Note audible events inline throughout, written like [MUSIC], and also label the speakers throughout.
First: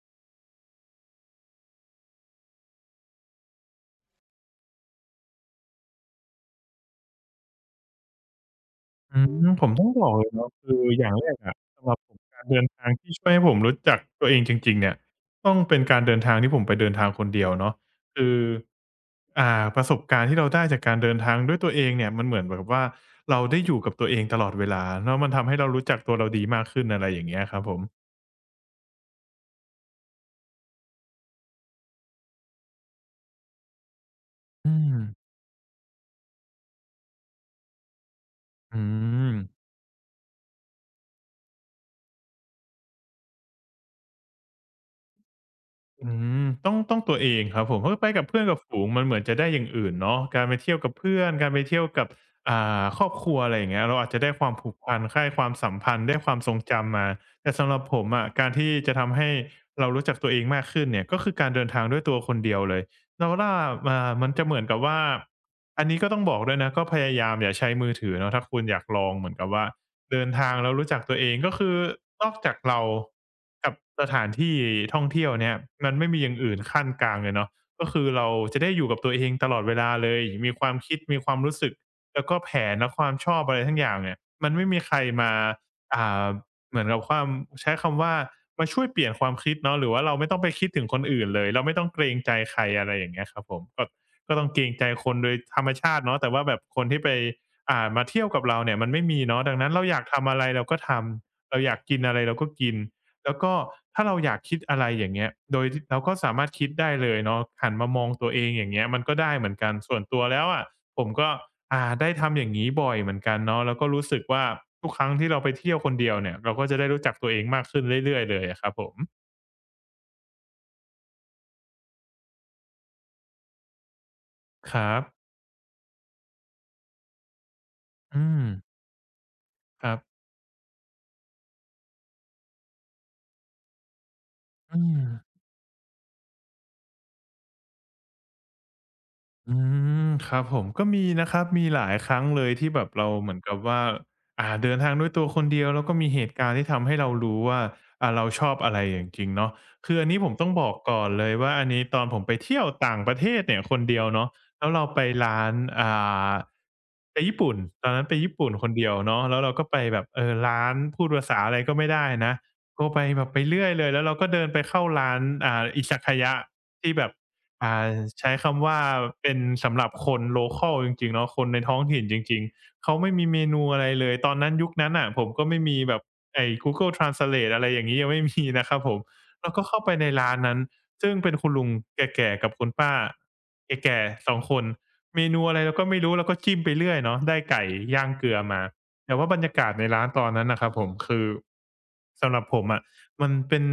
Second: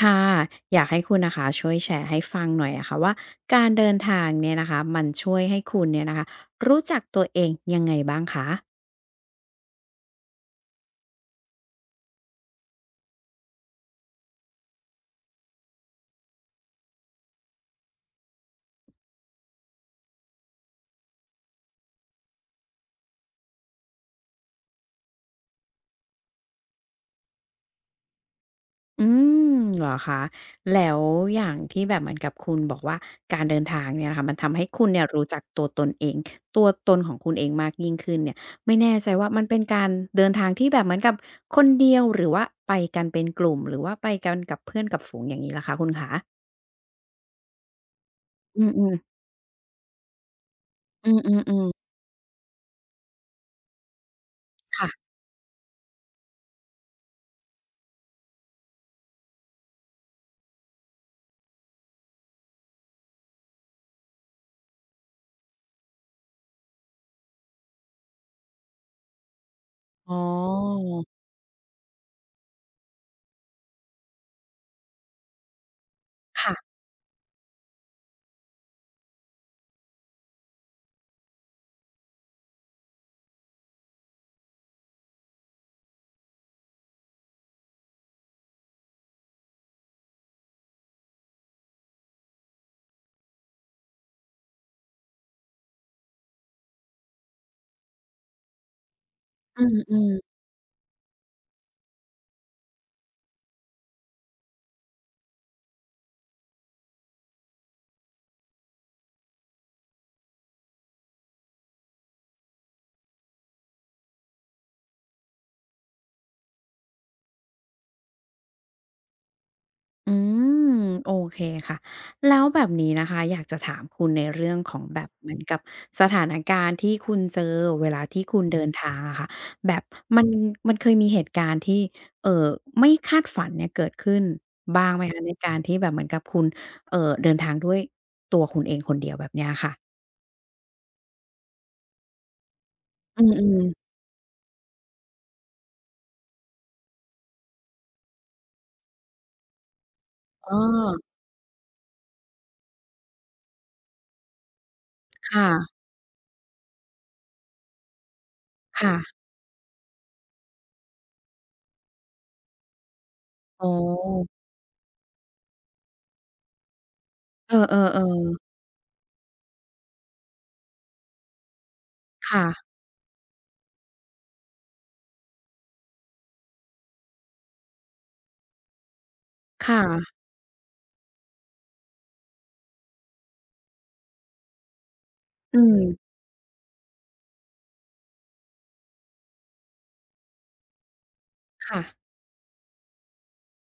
Speaker 1: ค่ะอยากให้คุณนะคะช่วยแชร์ให้ฟังหน่อยอะค่ะว่าการเดินทางเนี่ยนะคะมันช่วยให้คุณเนี่ยนะคะรู้จักตัวเองยังไงบ้างคะ
Speaker 2: อืผมต้องบอกเลยเนาะคืออย่างแรกอะสำหรับผมการเดินทางที่ช่วยให้ผมรู้จักตัวเองจริงๆเนี่ยต้องเป็นการเดินทางที่ผมไปเดินทางคนเดียวเนาะคือประสบการณ์ที่เราได้จากการเดินทางด้วยตัวเองเนี่ยมันเหมือนแบบว่าเราได้อยู่กับตัวเองตลอดเวลาเนาะมันทำให้เรารู้จักตัวเราดีมากขึ้นอะไรอย่างเงี้ยครับผม
Speaker 1: อืมเหรอคะแล้วอย่างที่แบบเหมือนกับคุณบอกว่าการเดินทางเนี่ยนะคะมันทำให้
Speaker 2: อื
Speaker 1: คุณ
Speaker 2: ม
Speaker 1: เนี่ยรู้จักตัวตนเองตัวตนของคุณเองมากยิ่งขึ้นเนี่ยไม่
Speaker 2: อื
Speaker 1: แน่ใจว่า
Speaker 2: ม
Speaker 1: มันเป็นการเดินทางที่แบบเหมือนกับคนเดียวหรือว่าไปกันเป็นกลุ่มหรือว่าไปกันกับเพื่อนกับฝูงอย่างงี้ล่ะคะคุณขา
Speaker 2: อืมต้องตัวเองครับผมเพราะไปกับเพื่อนกับ
Speaker 1: อื
Speaker 2: ฝูง
Speaker 1: ม
Speaker 2: มันเหมื
Speaker 1: ๆ
Speaker 2: อนจะได้อย่างอื่นเนาะการไปเที่ยวกับ
Speaker 1: อื
Speaker 2: เพื่
Speaker 1: ม
Speaker 2: อนการไป
Speaker 1: ๆ
Speaker 2: เที่ยว
Speaker 1: ๆ
Speaker 2: กับครอบครัวอะไรอย่างเงี้ยเราอาจจะได้ความผูกพัน
Speaker 1: ค่ะ
Speaker 2: ค่า้ความสัมพันธ์ได้ความทรงจำมาแต่สำหรับผมอะการที่จะทำให้เรารู้จักตัวเองมากขึ้นเนี่ยก็คือการเดินทางด้วยตัวคนเดียวเลยเราว่ามันจะเหมือนกับว่าอันนี้ก็ต้องบอกด้วยนะก็พยายามอย่าใช้มือถือเนาะถ้าคุณอยากลองเหมือนกับว่า
Speaker 1: อ๋อ
Speaker 2: เดินทางแล้วรู้จักตัวเองก็คือนอกจากเรากับสถานที่ท่องเที่ยวเนี่ยมันไม่มีอย่างอื่น
Speaker 1: ค่ะ
Speaker 2: ขั้นกลางเลยเนาะก็คือเราจะได้อยู่กับตัวเองตลอดเวลาเลยมีความคิดมีความรู้สึกแล้วก็แผนและความชอบอะไรทั้งอย่างเนี่ยมันไม่มีใครมาอ่าเหมือนกับความใช้คำว่ามาช่วยเปลี่ยนความคิดเนาะหรือว่าเราไม่ต้องไปคิดถึงคนอื่นเลยเราไม่ต้องเกรงใจใครอะไรอย่างเงี้ยครับผมก็ต้องเกรงใจคนโดยธรรมชาติเนาะแต่ว่าแบบคนที่ไป มาเที่ยวกับเราเนี่ยมันไม่มีเนาะดัง
Speaker 1: อื
Speaker 2: นั้น
Speaker 1: ม
Speaker 2: เรา
Speaker 1: อื
Speaker 2: อยาก
Speaker 1: ม
Speaker 2: ทำอะไรเราก็ทำเราอยากกินอะไรเราก็กินแล้วก็ถ้าเราอยากคิดอะไรอย่างเงี้ยโดยทเราก็สามารถคิดได้เลยเนาะหันมามองตัวเองอย่างเงี้ยมันก็ได้เหมือนกันส่วนตัวแล้วอะผมก็ได้ทำอย่างงี้บ่อยเหมือนกันเนาะแล้วก็รู้สึกว่าทุกครั้งที่เราไปเที่ยวคนเดียวเนี่ยเราก็จะได้รู้จักตัวเองมากขึ้นเรื่อยๆเลยอะครับผม
Speaker 1: อืม โอเคค่ะ แล้วแบบนี้นะคะ อยากจะถามคุณในเรื่องข
Speaker 2: ค
Speaker 1: อง
Speaker 2: รั
Speaker 1: แบบเห
Speaker 2: บ
Speaker 1: มือนกับสถานการณ์ที่คุณเจอเวลาที่
Speaker 2: อื
Speaker 1: คุ
Speaker 2: ม
Speaker 1: ณเดินทางอะค่ะแบบ
Speaker 2: ครับ
Speaker 1: มันเคยมีเหตุการณ์ที่เอ่อไม่คาดฝันเนี่ยเกิดขึ้น
Speaker 2: อื
Speaker 1: บ้างไหม
Speaker 2: ม
Speaker 1: คะในการที่แบบเหมือนกับคุณเอ่อเดินทางด้วยตัวคุณเองคนเดียวแบบเนี้ย
Speaker 2: อื
Speaker 1: ค่ะ
Speaker 2: มครับผมก็มีนะครับมีหลายครั้งเลยที่แบบเรา
Speaker 1: อื
Speaker 2: เหมือนกับว่า
Speaker 1: ม
Speaker 2: เดินทางด้วยตัวคนเดียวแล้วก็มีเหตุการณ์ที่ทำให้เรารู้ว่าเราชอบอะไรอย่างจริงเนาะคืออันนี้ผมต้
Speaker 1: ๆ
Speaker 2: อง
Speaker 1: อ้
Speaker 2: บอกก่อ
Speaker 1: อ
Speaker 2: นเลยว่าอันนี้ตอนผมไปเที่ยวต่างประเทศเนี่ยคนเดียวเนาะแล้วเราไปร้าน
Speaker 1: ค่ะ
Speaker 2: อ่าไปญี่ปุ่นตอนนั้นไปญี่ปุ่นคนเดียว
Speaker 1: ค่ะ
Speaker 2: เนาะแล้วเราก็ไปแบบเออร้านพูดภาษาอะไรก็ไม่ได้นะก็ไปแบบไป
Speaker 1: อ๋อ
Speaker 2: เรื่อยเลยแล้วเราก็เดินไปเข้าร้านIzakaya ที่แบบ
Speaker 1: เออ
Speaker 2: อ่าใช้
Speaker 1: ๆๆ
Speaker 2: คำว่าเป็นสำหรับคนโลคัลจริงๆเนาะคนในท้องถิ่นจริง
Speaker 1: ค่ะ
Speaker 2: ๆเขาไม่มีเมนูอะไรเลยตอนนั้นยุคนั้นน่ะผมก็ไม่มีแบบไอ้ Google Translate อะไรอย่างงี้ยังไม่มีนะครับผมเราก็
Speaker 1: ค
Speaker 2: เข้าไปใน
Speaker 1: ่ะ
Speaker 2: ร้านนั้นซึ่งเป็นคุณลุงแก่ๆกับคุณป้าแก่ๆ2คนเมนูอะ
Speaker 1: อื
Speaker 2: ไร
Speaker 1: ม
Speaker 2: เราก็ไม่รู้เราก็จิ้มไปเรื่อยเนาะได้ไก่ย่างเกลือมาแต่ว่าบรรยากาศในร้านตอนนั้นน่ะครับผมคือ
Speaker 1: ค่ะ
Speaker 2: สำหรับผมอะ มันเป็น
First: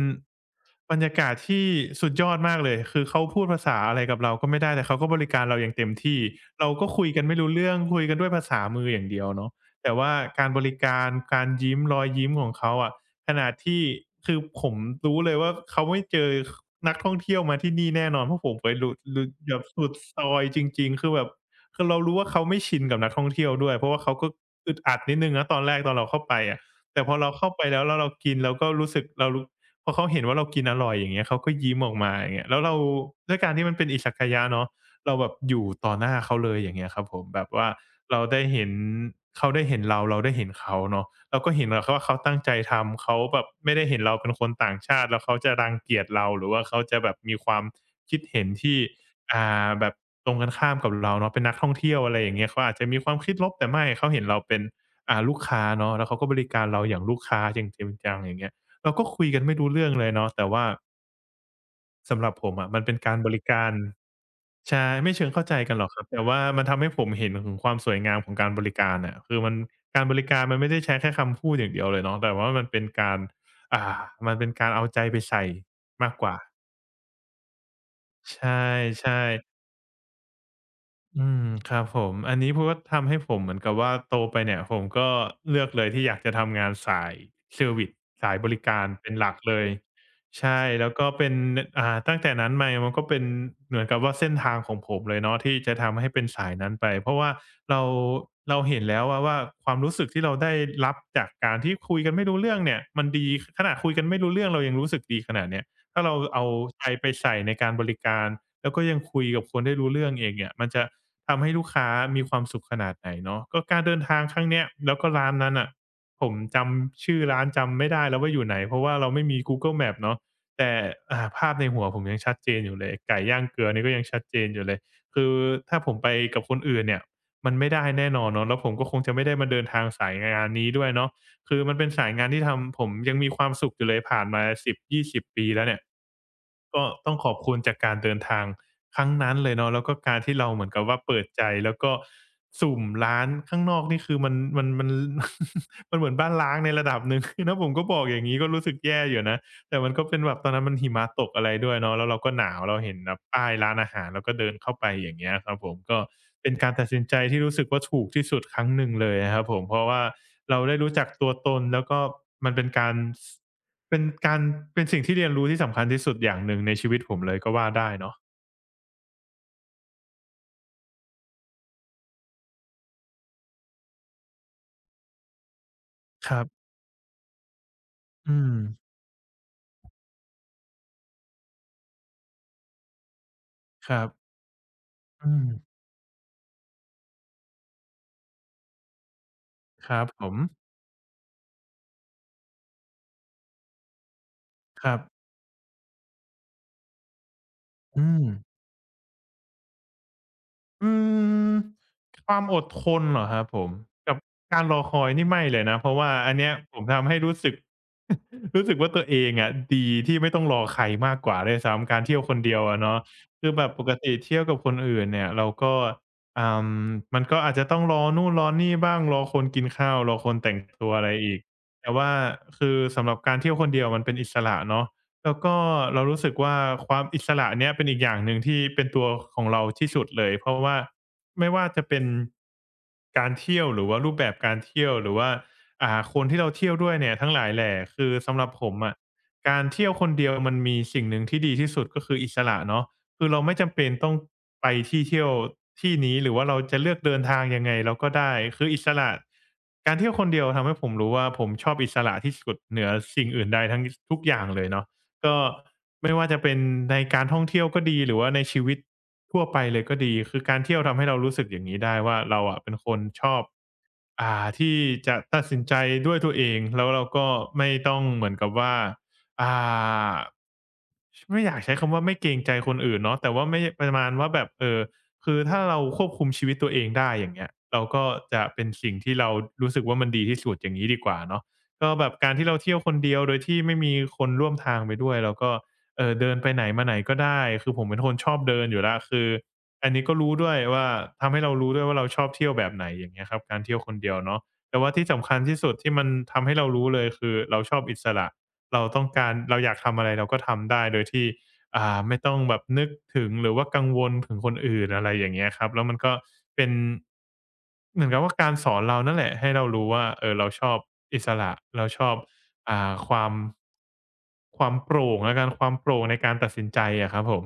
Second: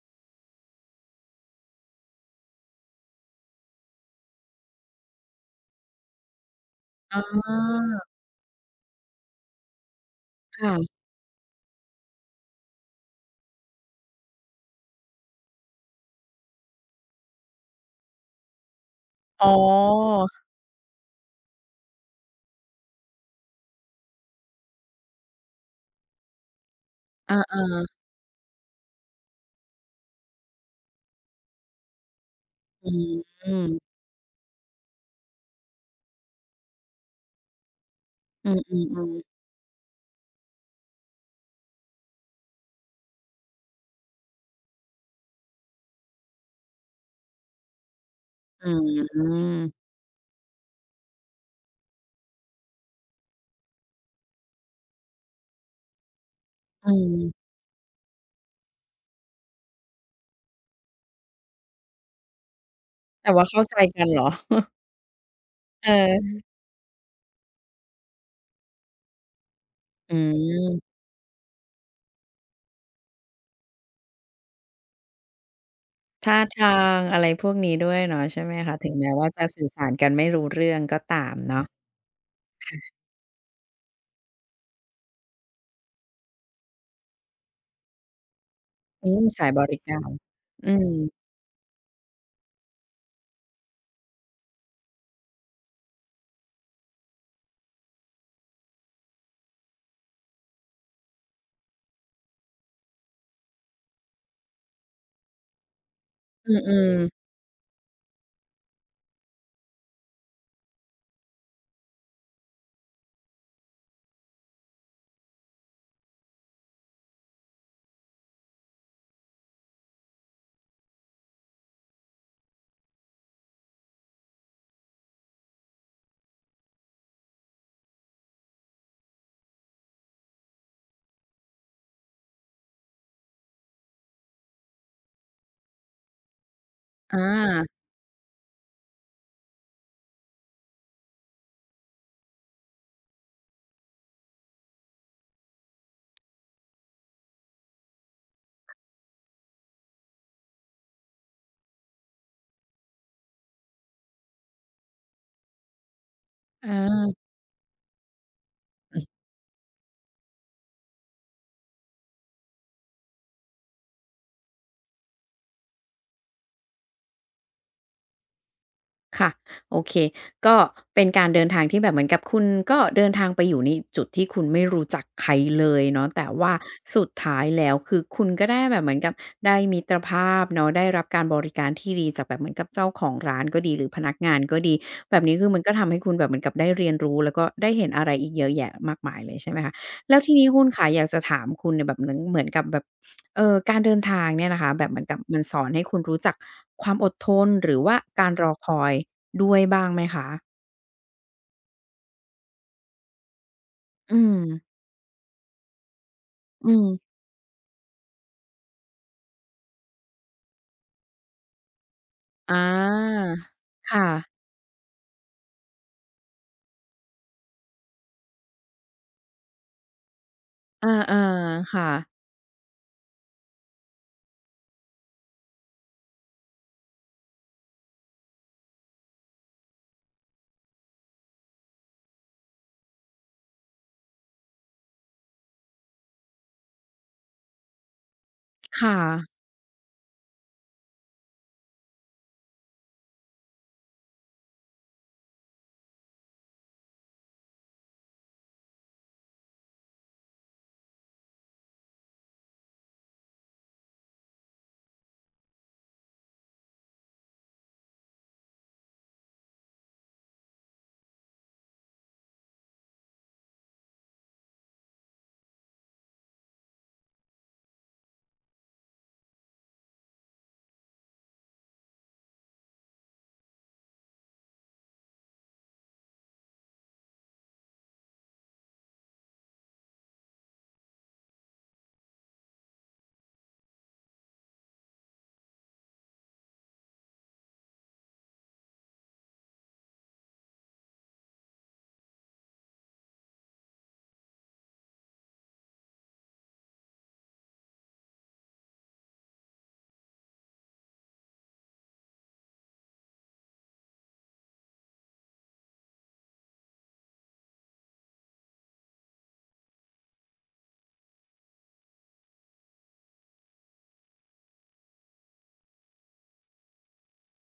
Speaker 2: บรรยากาศที่สุดยอดมากเลย คือเขาพูดภาษาอะไรกับเราก็ไม่ได้ แต่เขาก็บริการเราอย่างเต็มที่ เราก็คุย
Speaker 1: อ๋
Speaker 2: กันไม่
Speaker 1: อ
Speaker 2: รู้เรื่อง คุยกันด้วยภาษามืออย่างเดียวเนาะแต่ว่าการบริ
Speaker 1: ค่ะ
Speaker 2: การการยิ้มรอยยิ้มของเขาอะขนาดที่คือผมรู้เลยว่าเขาไม่เจอคนักท่องเที่ยวมาที่นี่แน่นอนเพราะผมไปหลุด
Speaker 1: อ๋อ
Speaker 2: แบบสุดซอยจริงๆคือแบบคือเรารู้ว่าเขาไม่ชินกับนักท่องเที่ยวด้วยเพราะว่าเขาก็อึดอัดนิดหนึ่งนะตอนแรกตอนเราเข้าไปอะ แต่พอเรา
Speaker 1: อ
Speaker 2: เข้าไปแล้วแล้
Speaker 1: า
Speaker 2: วเรากินเราก็รู้สึกเรารู้พอเขาเห็นว่าเรากินอร่อยอย่างเงี้ยเขาก็ยิ้มออกมาอย่างเงี้ยแล้วเรา
Speaker 1: ๆอืม
Speaker 2: ด้วย
Speaker 1: อื
Speaker 2: การ
Speaker 1: ม
Speaker 2: ที่มันเป็นอิสักายะเนาะเราแบบอยู่ต่อหน้าเขาเลยอย่างเงี้ยครับผมแบบว่าเราได้
Speaker 1: อื
Speaker 2: เห็น
Speaker 1: มๆ
Speaker 2: เขาได้เห็นเราเราได้เห็นเขาเนาะเราก็เห็นว่าเขาตั้งใจทำเขาแบบไม่ได้เห็นเราเป็นคนต่างชาติแล้วเขาจะรังเกียจเราหรือว่าเขาจะแบบมีความคิดเห็น
Speaker 1: อื
Speaker 2: ที่อ่
Speaker 1: ม
Speaker 2: าแบบตรงกันข้ามกับเราเนาะเป็นนักท่องเที่ยวอะไรอย่างเงี้ยเขาอาจจะมีความคิดลบแต่ไม่เขาเห็นเราเป็น ลูกค้าเนาะแล้วเขาก็บริการเรา
Speaker 1: อื
Speaker 2: อย่างลูกค้า
Speaker 1: ม
Speaker 2: อย่างจริงจังอย่างเงี้ยเราก็คุยกันไม่รู้เรื่องเลยเนาะแต่ว่าสำหรับผมอะมันเป็นการบ
Speaker 1: แต่
Speaker 2: ริ
Speaker 1: ว่าเข้า
Speaker 2: การ
Speaker 1: ใจกันเหรอ
Speaker 2: ใช่ไม่เชิงเข้าใจกันหรอกครับแต่
Speaker 1: เอ
Speaker 2: ว่า
Speaker 1: อ
Speaker 2: มันทำให้ผมเห็นถึงความสวยงามของการบริการน่ะคือมันการบ
Speaker 1: อื
Speaker 2: ริการมันไม่ได้ใช้
Speaker 1: ม
Speaker 2: แค่คำพูดอย่างเดียวเลยเนาะแต่ว่ามันเป็นการอ่ามันเป็นการเอาใจไปใส่มากกว่า
Speaker 1: ท่าทางอะไรพวกนี้ด้วยเนาะ
Speaker 2: ใ
Speaker 1: ใช่ไหมคะ ถึงแม้
Speaker 2: ช่
Speaker 1: ว่าจะ
Speaker 2: ๆ
Speaker 1: สื่อสารกันไม่รู้เรื่องก็ตา
Speaker 2: อื
Speaker 1: ม
Speaker 2: ม
Speaker 1: เนาะ
Speaker 2: ครับผมอันนี้พูดว่าทำให้ผมเหมือนกับว่าโตไปเนี่ยผมก็เลือกเลยที่อยากจะทำงานสายเซอร์วิสสายบริการ
Speaker 1: อื
Speaker 2: เป็น
Speaker 1: ม
Speaker 2: หลัก
Speaker 1: สาย
Speaker 2: เล
Speaker 1: บ
Speaker 2: ย
Speaker 1: ริการ
Speaker 2: ใช่
Speaker 1: อืม
Speaker 2: แล้วก็เป็นตั้งแต่นั้นมามันก็เป็นเหมือนกับว่าเส้นทางของผมเลยเนาะที่จะทำให้เป็นสายนั้นไปเพราะว่าเราเราเห็นแล้วว่าความรู้สึกที่เราได้รับจากการที่คุยกันไม่รู้เรื่องเนี่ยมันดีขนาดคุยกันไม่รู้เรื่องเรายังรู้สึกดีขนาดเนี้ยถ้าเราเอา
Speaker 1: อื
Speaker 2: ใจ
Speaker 1: ม
Speaker 2: ไป
Speaker 1: ๆ
Speaker 2: ใส่ในการบริการ แล้วก็ยังคุยกับคนได้รู้เรื่องเองเนี่ยมันจะทำให้ลูกค้ามีความสุขขนาดไหนเนาะก็การเดินทางครั้งเนี้ยแล้วก็ร้านนั้นน่ะผมจำชื่อร้านจำไม่ได้แล้วว่าอยู่ไหนเพราะว่าเราไม่มี Google Maps เนาะแต่ภาพในหัวผมยังชัดเจนอยู่เลยไก่ย่างเกลือนี่ก็ยังชัดเจนอยู่เลยคือถ้าผมไปกับคนอื่นเนี่ยมันไม่ได้แน่นอนเนาะแล้วผมก็คงจะไม่ได้มาเดินทางสายงานนี้ด้วยเนาะ คือมันเป็นสายงานที่ทำผมยังมีความสุขอยู่เลยผ่านมาสิบยี่สิบปีแล้วเนี่ยก็ต้อ
Speaker 1: อ
Speaker 2: งขอบคุณจา
Speaker 1: า
Speaker 2: กการเดินทางครั้งนั้นเลยเนาะแล้วก็การที่เราเหมือนกับว่าเปิดใจแล้วก็สุ่มร้านข้างนอกนี่คือมัน [LAUGHS] มันเหมือนบ้านร้างในระดับหนึ่ง [LAUGHS] คือถ้าผมก็บอกอย่างงี้ก็รู้สึกแย่อยู่นะ แต่มันก็เป็นแบบตอนนั้นมันหิมะตกอะไรด้วยเนาะแล้วเราก็หนาวเราเห็นแบบป้ายร้านอาหารเราก็เดินเข้าไปอย่างเงี้ยครับผมก็เป็น
Speaker 1: อ
Speaker 2: การตัดสินใจ
Speaker 1: า
Speaker 2: ที่รู้สึกว่าถูกที่สุดครั้งหนึ่งเลยอะครับผมเพราะว่าเราได้รู้จักตัวตนแล้วก็มันเป็นการสเป็นการเป็นสิ่งที่เรียนรู้ที่สำคัญที่สุดอย่างหนึ่งในชีวิตผมเลยก็ว่าได้เนาะ
Speaker 1: ค่ะโอเคก็เป็นการเดินทางที่แบบเหมือนกับคุณก็เดินทางไปอยู่ในจุดที่คุณไม่รู้จักใครเลยเนาะแต่
Speaker 2: ครั
Speaker 1: ว่า
Speaker 2: บ
Speaker 1: สุดท้ายแล้วคือคุณ
Speaker 2: อื
Speaker 1: ก็
Speaker 2: ม
Speaker 1: ได้แบบเหมือนกับได้มิตรภาพเนาะได้รับการบริการที่ดีจากแบบเหมือนกับเจ้าของร้านก็ดีหรือ
Speaker 2: ค
Speaker 1: พ
Speaker 2: รั
Speaker 1: นักงา
Speaker 2: บ
Speaker 1: นก็ดีแบบ
Speaker 2: อื
Speaker 1: นี้คื
Speaker 2: ม
Speaker 1: อมันก็ทำให้คุณแบบเหมือนกับได้เรียนรู้แล้วก็ได้เห็นอะไรอีกเยอะแยะมากมายเลยใช่ไหมคะ
Speaker 2: ครับ
Speaker 1: แล้ว
Speaker 2: ผ
Speaker 1: ที
Speaker 2: ม
Speaker 1: นี้คุณขาอยากจะถามคุณเนี่ยแบบเหมือนกับแบบ การเดินทางเนี่ยนะคะแบ
Speaker 2: ค
Speaker 1: บเห
Speaker 2: รับ
Speaker 1: มือนกับมันสอนให้คุณรู้จักความอดทนหรือว่า
Speaker 2: อืม
Speaker 1: การรอคอยด้วยบ้างไหมคะ
Speaker 2: อืมความอดทนเหรอครับผมกั
Speaker 1: อื
Speaker 2: บ
Speaker 1: ม
Speaker 2: การรอคอยนี่ไม่เลยนะเพราะว่าอันเนี้ย
Speaker 1: อื
Speaker 2: ผม
Speaker 1: ม
Speaker 2: ทำให้รู้สึก [LAUGHS] รู้สึกว่าตัวเองอะดีที่ไม่ต้องรอใครมากกว่าด้วยซ้ำการเที่ยวคน
Speaker 1: อ
Speaker 2: เดียวอะเนาะ
Speaker 1: า
Speaker 2: คือแบบปก
Speaker 1: ค่ะ
Speaker 2: ติเที่ยวกับคนอื่นเนี่ยเราก็อ่ามันก็อาจจะต้องรอนู่นรอนี่บ้างรอคนกินข้าวรอคนแต่ง
Speaker 1: เออ
Speaker 2: ตัวอะไรอีก
Speaker 1: ๆค่ะ
Speaker 2: แต่ว่าคือสำหรับการเที่ยวคนเดียวมันเป็นอิสระเนาะ แล้วก็เรารู้สึกว่าความอิสระเนี่ยเป็นอีกอย่างหนึ่งที่เป็นตัวของเราที่สุดเลยเพราะว่าไม่ว่าจะเป็นการเที่ยวหรือว่ารูปแบบการเที่ยวหรือว่าคนที่เราเที่ยวด้วยเนี่ยทั้งหลายแหล่คือสำหรับผมอะ
Speaker 1: ค่ะ
Speaker 2: การเที่ยวคนเดียวมันมีสิ่งหนึ่งที่ดีที่สุดก็คืออิสระเนาะคือเราไม่จำเป็นต้องไปที่เที่ยวที่นี้หรือว่าเราจะเลือกเดินทางยังไงเราก็ได้คืออิสระการเที่ยวคนเดียวทำให้ผมรู้ว่าผมชอบอิสระที่สุดเหนือสิ่งอื่นใดทั้งทุกอย่างเลยเนาะ ก็ไม่ว่าจะเป็นในการท่องเที่ยวก็ดีหรือว่าในชีวิตทั่วไปเลยก็ดีคือการเที่ยวทำให้เรารู้สึกอย่างนี้ได้ว่าเราอะเป็นคนชอบ อ่าที่จะตัดสินใจด้วยตัวเองแล้วเราก็ไม่ต้องเหมือนกับว่าอ่าไม่อยากใช้คำว่าไม่เกรงใจคนอื่นเนาะแต่ว่าไม่ประมาณว่าแบบเออคือถ้าเราควบคุมชีวิตตัวเองได้อย่างเงี้ยเราก็จะเป็นสิ่งที่เรารู้สึกว่ามันดีที่สุดอย่างนี้ดีกว่าเนาะก็แบบการที่เราเที่ยวคนเดียวโดยที่ไม่มีคนร่วมทางไปด้วยเราก็เออเดินไปไหนมาไหนก็ได้คือผมเป็นคนชอบเดินอยู่แล้วคือ อันนี้ก็รู้ด้วยว่าทำให้เรารู้ด้วยว่าเราชอบเที่ยวแบบไหนอย่างเงี้ยครับการเที่ยวคนเดียวเนาะแต่ว่าที่สำคัญที่สุดที่มันทำให้เรารู้เลยคือเราชอบอิสระเราต้องการเราอยากทำอะไรเราก็ทำได้โดยที่ไม่ต้องแบบนึกถึงหรือว่ากังวลถึงคนอื่นอะไรอย่างเงี้ยครับแล้วมันก็เป็นเหมือนกับว่าการสอนเรานั่นแหละให้เรารู้ว่าเออเราชอบอิสระเราชอบความความโปร่งแล้วกันความโปร่งในการตัดสินใจอะครับผม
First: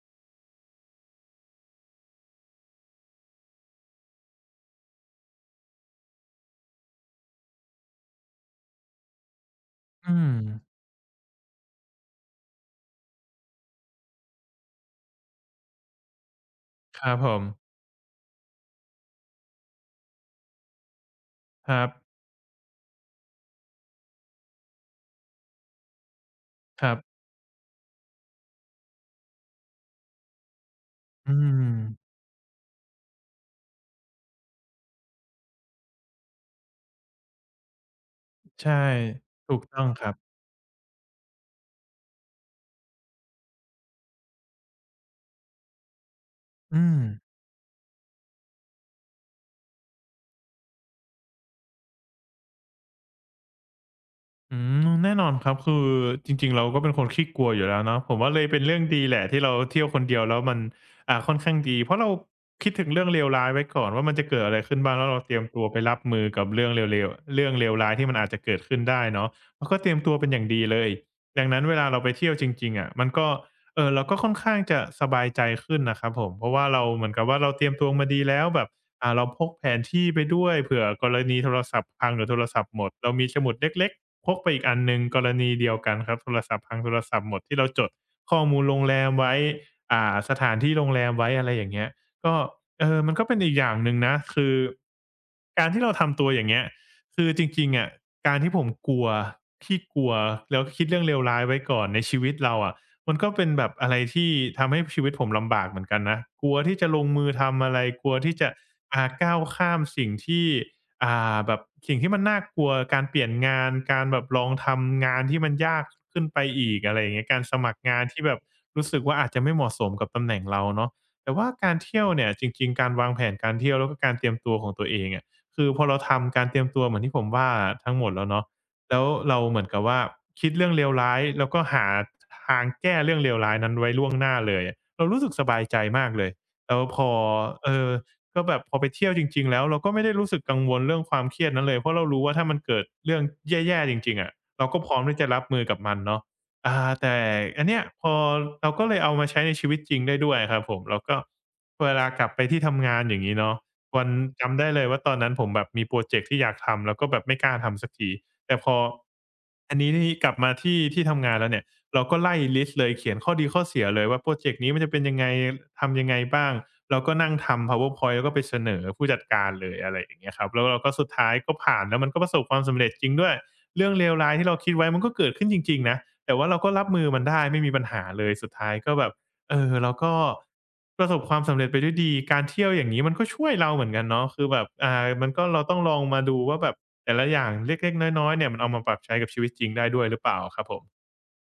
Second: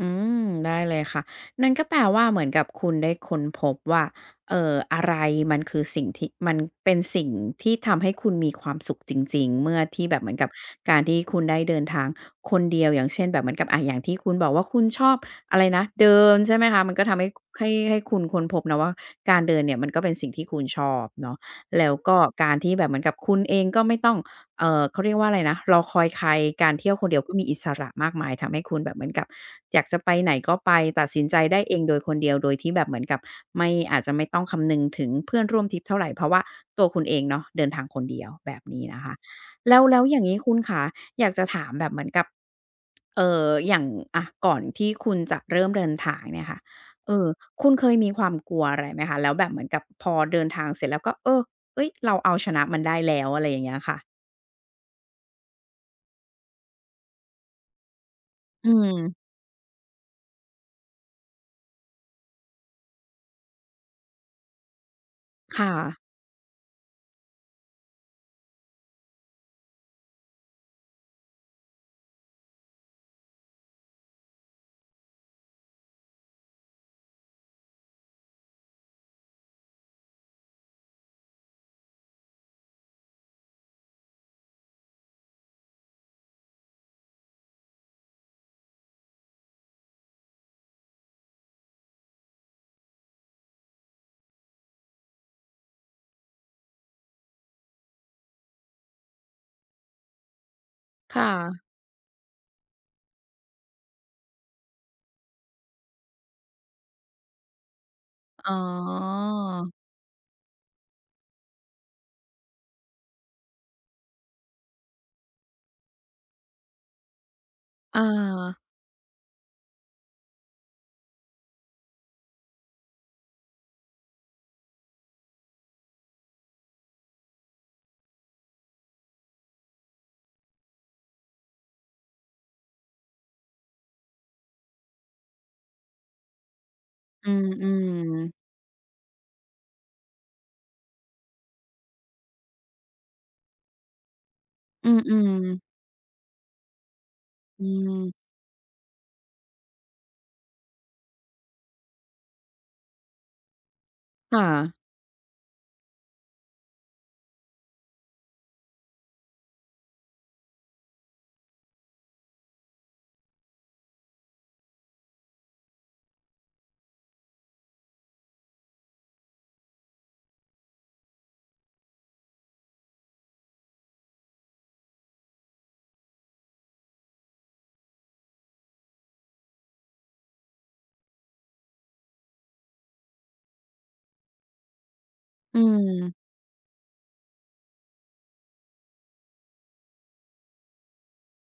Speaker 1: อืมได้เลยค่ะนั่นก็แปลว่าเหมือนกับคุณได้ค้นพบว่าอะไรมันคือสิ่งที่มันเป็นสิ่งที่ทำให้คุณมีความสุขจริงๆเมื่อที่
Speaker 2: อื
Speaker 1: แบบเหมื
Speaker 2: ม
Speaker 1: อนกับการที่คุณได้เดินทางคนเดียวอย่างเช่นแบบเหมือนกับอย่างที่คุณบอกว่าคุณชอบอะไรนะเดินใช่ไหมคะมัน
Speaker 2: ค
Speaker 1: ก็
Speaker 2: รับ
Speaker 1: ทำ
Speaker 2: ผ
Speaker 1: ให้
Speaker 2: ม
Speaker 1: ให้ให้คุณค้นพบนะว่าการเดินเนี่ยมันก็เป็นสิ่งที่คุณชอบเนาะ
Speaker 2: ครั
Speaker 1: แล้
Speaker 2: บ
Speaker 1: วก็การที่แบบเหมือนกับคุณเองก็ไม่ต้อง เขาเรียกว่าอะไรนะรอคอยใครการ
Speaker 2: ค
Speaker 1: เที่ย
Speaker 2: รั
Speaker 1: ว
Speaker 2: บ
Speaker 1: คนเดียวก็มีอิสระมากมายทำให้คุณแบบเหมือนกับอยากจะไปไหนก็ไปตัดสิน
Speaker 2: อื
Speaker 1: ใจได้
Speaker 2: ม
Speaker 1: เองโดยคนเดียวโดยที่แบบเหมือนกับไม่อาจจะไม่ต้องคำนึงถึงเพื่อนร่วมทริปเท่าไรเพราะว่าตัวคุณเองเนาะเดินทางคนเดียวแบบ
Speaker 2: ใช่
Speaker 1: นี้นะคะ
Speaker 2: ถูก
Speaker 1: แล้
Speaker 2: ต้
Speaker 1: ว
Speaker 2: องครั
Speaker 1: อ
Speaker 2: บ
Speaker 1: ย่างงี้คุณขาอยากจะถามแบบเหมือนกับอย่างอะก่อนที่คุณจะเริ่มเดินทางเนี่ยค่ะ
Speaker 2: อืม
Speaker 1: เออคุณเคยมีความกลัวอะไรไหมคะแล้วแบบเหมือนกับพอเดินทางเสร็จแล้วก็เออเฮ้ยเราเอาชนะมันได้แล้วอะไรอย่างเงี้ยค่ะ
Speaker 2: อืมแน่นอนครับคือจริงๆเราก็เป็นคนขี้กลัวอยู่แล้วเนาะผมว่าเลยเป็น
Speaker 1: อื
Speaker 2: เรื่องดีแหละ
Speaker 1: ม
Speaker 2: ที่เราเที่ยวคนเดียวแล้วมันค่อนข้างดีเพราะเราคิดถึงเรื่องเลวร้ายไว้ก่อนว่ามันจะเกิดอะไรขึ้นบ้างแล้วเราเตรียมตัว
Speaker 1: ค่ะ
Speaker 2: ไปรับมือกับเรื่องเลวๆเรื่องเลวร้ายที่มันอาจจะเกิดขึ้นได้เนาะเราก็เตรียมตัวเป็นอย่างดีเลยดังนั้นเวลาเราไปเที่ยวจริงๆอะมันก็เราก็ค่อนข้างจะสบายใจขึ้นนะครับผมเพราะว่าเราเหมือนกับว่าเราเตรียมตัวมาดีแล้วแบบเราพกแผนที่ไปด้วยเผื่อกรณีโทรศัพท์พังหรือโทรศัพท์หมดเรามีสมุดเล็กๆ พกไปอีกอันหนึ่งกรณีเดียวกันครับโทรศัพท์พังโทรศัพท์หมดที่เราจดข้อมูลโรงแรมไว้สถานที่โรงแรมไว้อะไรอย่างเงี้ยก็เออมันก็เป็นอีกอย่างหนึ่งนะคือการที่เราทำตัวอย่างเงี้ยคือจริงๆอะการที่ผมกลัวขี้กลัวแล้วคิดเรื่องเลว
Speaker 1: ค่ะ
Speaker 2: ร้ายไว้ก่อนในชีวิตเราอะมันก็เป็นแบบอะไรที่ทำให้ชีวิตผมลำบากเหมือนกันนะกลัวที่จะลงมือทำอะไรกลัวที่จะ
Speaker 1: อ๋อ
Speaker 2: ก้าวข้ามสิ่งที่ แบบสิ่งที่มันน่ากลัวการเปลี่ยนงานการแบบลองทำงานที่มันยากขึ้นไปอีกอะไรอย่างเงี้ยการสมัคร
Speaker 1: อา
Speaker 2: งานที่แบบรู้สึกว่าอาจจะไม่เหมาะสมกับตำแหน่งเราเนาะแต่ว่าการเที่ยวเนี่ยจริงๆการวางแผนการเที่ยวแล้วก็การเตรียมตัวของตัวเองอะคือพอเราทำการเตรียมตัวเหมือนที่ผมว่าทั้งหมดแล้วเนาะแล้วเราเหมือนกับว่าคิดเรื่องเลวร้ายแล้วก็หาทางแก้เรื่องเลวร้ายนั้นไว้ล่วงหน้าเลยอะเรารู้สึกสบายใจมากเลยแล้วพอ
Speaker 1: อื
Speaker 2: เออ
Speaker 1: ม
Speaker 2: ก็
Speaker 1: ๆ
Speaker 2: แบบพอไปเที่ยวจริงๆแล้วเราก็ไม่ได้รู้สึกกังวลเรื่องความเครียดนั้นเลยเพราะเรารู้ว่าถ้ามันเกิดเรื่องแย่ๆจริงๆอะเราก็
Speaker 1: อื
Speaker 2: พร้อมที่จะรั
Speaker 1: ม
Speaker 2: บมือ
Speaker 1: ๆ
Speaker 2: กับมันเนาะอาแต่อั
Speaker 1: อื
Speaker 2: นเนี้ยพอ
Speaker 1: ม
Speaker 2: เราก็เลยเอามาใช้ในชีวิตจริงได้ด้วยครับผมแล้วก็เวลากลับไปที่ทำงานอย่างงี้เนาะวัน
Speaker 1: ค่ะ
Speaker 2: จำได้เลยว่าตอนนั้นผมแบบมีพรอเจกต์ที่อยากทำแล้วก็แบบไม่กล้าทำสักทีแต่พออันนี้นี่กลับมาที่ทำงานแล้วเนี่ยเราก็ไล่ลิสต์เลยเขียนข้อดีข้อเสียเลยว่าพรอเจกต์นี้มันจะเป็นยังไงทำยังไงบ้าง เราก็นั่งทำ PowerPoint แล้วก็ไปเสนอผู้จัดการเลยอะไรอย่างเงี้ยครับแล้วเราก็สุดท้ายก็ผ่านแล้วมันก็ประสบความสำเร็จจริงด้วยเรื่องเลวร้ายที่เราคิดไว้มันก็เกิดขึ้นจริงๆนะแต่ว่าเราก็รับมือมันได้ไม่มีปัญหาเลยสุดท้ายก็แบบเออเราก็ประสบความสำเร็จไปด้วยดีการเที่ยวอย่างงี้มันก็ช่วยเราเหมือนกันเนาะคือแบบมันก็
Speaker 1: อื
Speaker 2: เราต้องลองมา
Speaker 1: ม
Speaker 2: ดูว่าแบบแต่ละอย่างเล็กๆน้อยๆเนี่ยมันเอามาปรับใช้กับชีวิตจริงได้ด้วยหรือเปล่าครับผม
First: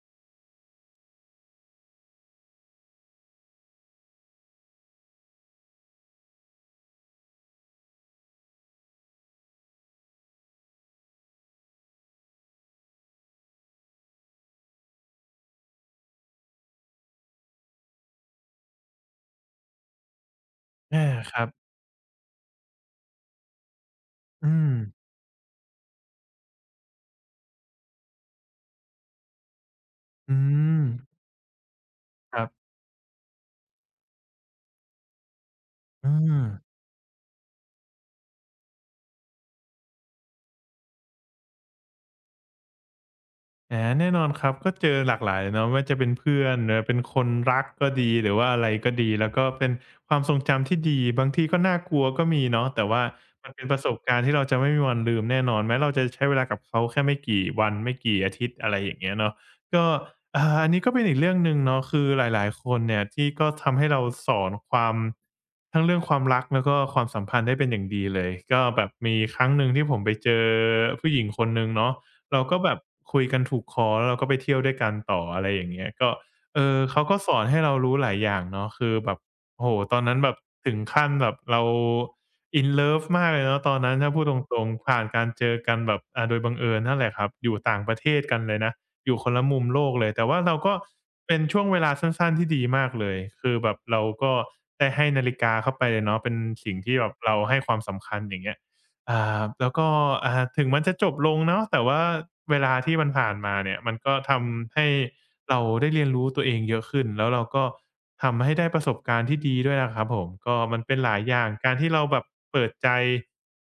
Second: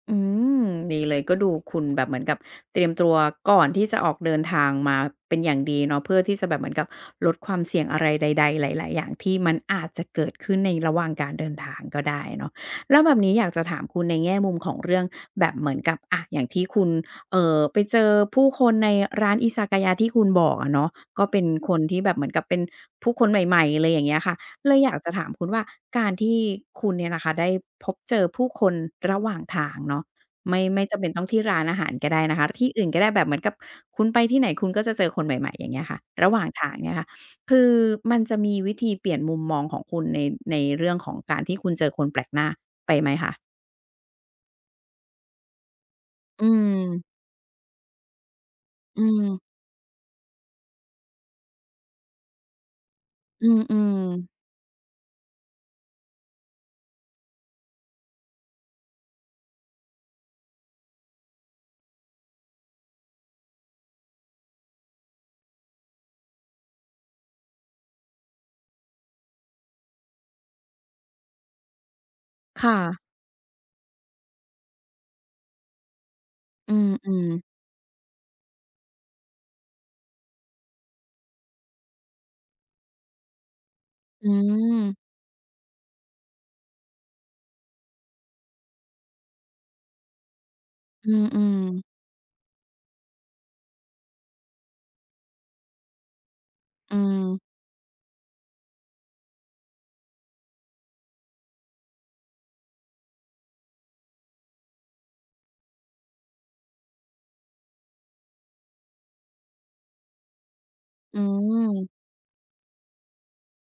Speaker 1: อืมดีเลยก็ดูคุณแบบเหมือนกับเตรียมตัวก่อนที่จะออกเดินทางมาเป็นอย่างดีเนาะเพื่อที่จะแบบเหมือนกับลดความเสี่ยงอะไรใดๆหลายๆอย่างที่มันอาจจะเกิดขึ้นในระหว่างการเดินทางก็ได้เนาะแล้วแบบนี้อยากจะถามคุณในแง่มุมของเรื่องแบบเหมือนกับอะอย่างที่คุณไปเจอผู้คนในร้านอิซากายะที่คุณบอกอะเนาะ
Speaker 2: อา
Speaker 1: ก็
Speaker 2: ค
Speaker 1: เป็
Speaker 2: รั
Speaker 1: น
Speaker 2: บ
Speaker 1: คนที่แบบเหมือนกับเป็นผู้คนใหม่ๆอะไรอย่างเงี้ยค่ะ
Speaker 2: อื
Speaker 1: เล
Speaker 2: ม
Speaker 1: ยอยากจะถามคุณว่าการที่คุณเนี่ยนะคะได้พบเจอผู้คนระหว่างทางเนาะ
Speaker 2: อื
Speaker 1: ไม่
Speaker 2: ม
Speaker 1: จำเป็นต้องที่ร้านอาหารก็ได้
Speaker 2: ค
Speaker 1: นะ
Speaker 2: รั
Speaker 1: คะ
Speaker 2: บ
Speaker 1: ที่อื่นก็ได้แบบเหมือนกับคุณไปที่ไหนคุณก็จะเจอคนใหม่ๆอย่างเงี้ยค่ะ
Speaker 2: อื
Speaker 1: ระ
Speaker 2: ม
Speaker 1: หว่างทางเนี่ยค่ะคือมันจะมีวิธีเปลี่ยนมุมมองของคุณในเรื่องของการที่คุณเจอคนแปลกหน้าไปไหมคะ
Speaker 2: แน่นอนครับก็เจอหลากหลายเนาะไม่ว่าจะเป็นเพื่
Speaker 1: อื
Speaker 2: อน
Speaker 1: ม
Speaker 2: หรือเป็นคนรักก็ดีหรือว่าอะไรก็
Speaker 1: อื
Speaker 2: ดีแล้วก็
Speaker 1: ม
Speaker 2: เป็นความทรงจำที่ดีบางทีก็น่ากลัวก็มีเนาะแต่ว่า
Speaker 1: อื
Speaker 2: มันเป็นประส
Speaker 1: ม
Speaker 2: บการณ์ที่เรา
Speaker 1: ๆ
Speaker 2: จะไม่มีวันลืมแน่นอนแม้เราจะใช้เวลากับเขาแค่ไม่กี่วันไม่กี่อาทิตย์อะไรอย่างเงี้ยเนาะก็อันนี้ก็เป็นอีกเรื่องหนึ่งเนาะคือหลายๆคนเนี่ยที่ก็ทำให้เราสอนความทั้งเรื่องความรักแล้วก็ความสัมพันธ์ได้เป็นอย่างดีเลยก็แบบมีครั้งหนึ่งที่ผมไปเจอผู้หญิงคนหนึ่งเนาะ เราก็แบ
Speaker 1: ค่ะ
Speaker 2: บคุยกันถูกคอแล้วเราก็ไปเที่ยวด้วยกันต่ออะไรอย่างเงี้ยก็เอ
Speaker 1: อื
Speaker 2: อเขาก็
Speaker 1: ม
Speaker 2: สอนให้
Speaker 1: ๆ
Speaker 2: เรารู้หลายอย่างเนาะคือแบบโอ้โฮตอนนั้นแบบถึงขั้นแบบเรา in love มากเลยเนาะตอนนั้นถ้าพูด
Speaker 1: อื
Speaker 2: ตรง
Speaker 1: ม
Speaker 2: ๆผ่านการเจอกันแบบโดยบังเอิญนั่นแหละครับอยู่ต่างประเทศกันเลยนะอยู่คนละมุมโลกเลยแต่ว่าเราก็
Speaker 1: อืม
Speaker 2: เป็
Speaker 1: อื
Speaker 2: น
Speaker 1: ม
Speaker 2: ช่วงเวลา
Speaker 1: ๆ
Speaker 2: สั้นๆที่ดีมากเลยคือแบบเราก็ได้ให้นาฬิกาเข้าไปเลยเนาะเป็นสิ่งที่
Speaker 1: อื
Speaker 2: แบบ
Speaker 1: ม
Speaker 2: เราให้ความสำคัญอย่างเงี้ย แล้วก็ถึงมันจะจบลงเนาะแต่ว่าเวลาที่มันผ่านมาเนี่ยมันก็ทำให้เราได้เรียนรู้ตัวเองเยอะขึ้นแล้วเราก็ทำให้ได้ประสบการณ์ที่ดีด้วยนะครับผมก็มันเป็นหลา
Speaker 1: อื
Speaker 2: ยอย่างการที่เรา
Speaker 1: ม
Speaker 2: แบบเปิดใจ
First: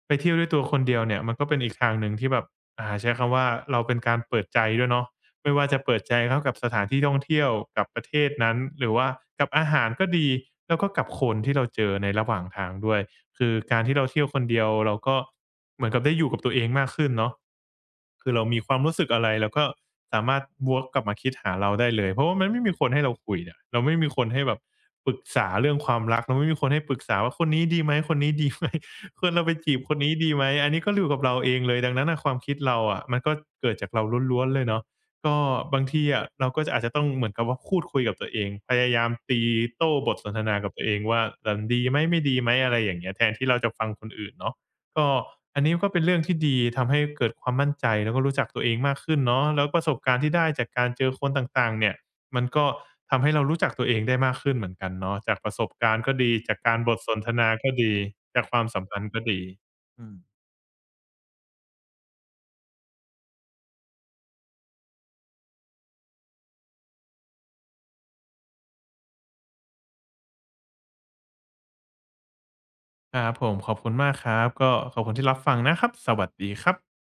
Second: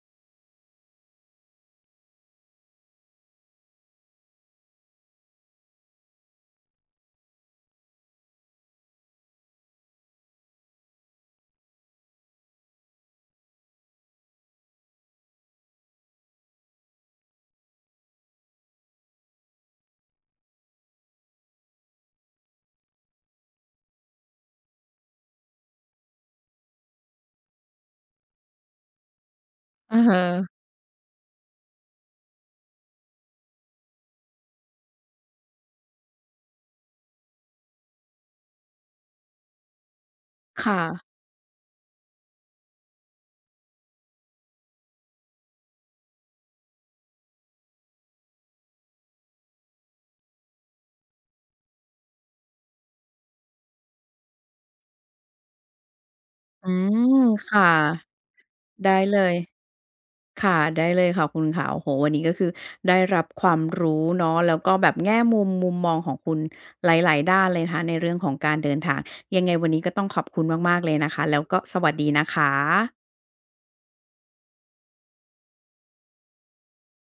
Speaker 2: ไปเที่ยวด้วยตัวคนเดียวเนี่ยมันก็เป็นอีกทางหนึ่งที่แบบใช้คำว่าเราเป็นการเปิดใจด้วยเนาะ ไม่ว่าจะเปิดใจเข้ากับสถานที่ท่องเที่ยวกับประเทศนั้นหรือว่ากับอาหารก็ดีแล้วก็กับคนที่เราเจอในระหว่างทางด้วยคือการที่เราเที่ยวคนเดียวเราก็เหมือนกับได้อยู่กับตัวเองมากขึ้นเนาะคือเรามีความรู้สึกอะไรเราก็สามารถวกกลับมาคิดหาเราได้เลยเพราะว่ามันไม่มีคนให้เราคุยเนี่ยเราไม่มีคนให้แบบปรึกษาเรื่องความรักเราไม่มีคนให้ปรึกษาว่าคนนี้ดีไหมคนนี้ดีไหม [LAUGHS] คนเราไปจีบคน
Speaker 1: อะ
Speaker 2: นี้
Speaker 1: ฮะ
Speaker 2: ดีไหมอันนี้ก็อยู่กับเราเองเลยดังนั้นน่ะความคิดเราอะมันก็เกิดจากเราล้วนๆเลยเนาะ ก็บางทีอะเราก็จะอาจจะต้องเหมือนกับว่าพูดคุยกับตัวเองพยายามตีโต้บทสนทนากับ
Speaker 1: ค่ะ
Speaker 2: ตัวเองว่ามันดีไหมไม่ดีไหมอะไรอย่างเงี้ยแทนที่เราจะฟังคนอื่นเนาะก็อันนี้ก็เป็นเรื่องที่ดีทำให้เกิดความมั่นใจแล้วก็รู้จักตัวเองมากขึ้นเนาะแล้วประสบการณ์ที่ได้จากการเจอคนต่างๆเนี่ยมันก็ทำให้เรารู้จักตัวเองได้มากขึ้นเหมือนกันเนาะจากประสบการณ์ก็ดีจาก
Speaker 1: อื
Speaker 2: การบทสน
Speaker 1: ม
Speaker 2: ทนา
Speaker 1: ค่ะ
Speaker 2: ก็ดีจากความสัม
Speaker 1: ได้
Speaker 2: พันธ์
Speaker 1: เล
Speaker 2: ก็
Speaker 1: ย
Speaker 2: ดีอืม
Speaker 1: ค่ะได้เลยค่ะคุณค่ะโอ้โฮวันนี้ก็คือได้รับความรู้เนาะแล้วก็แบบแง่มุมมุมมองของคุณหลายๆด้านเลยนะคะในเรื่องของการเดินทางยังไงวันนี้ก็ต้องขอบคุณมากๆเลยนะคะแล้วก็สวัสดีนะคะ
Speaker 2: ครับผมขอบคุณมากครับก็ขอบคุณที่รับฟังนะครับสวัสดีครับ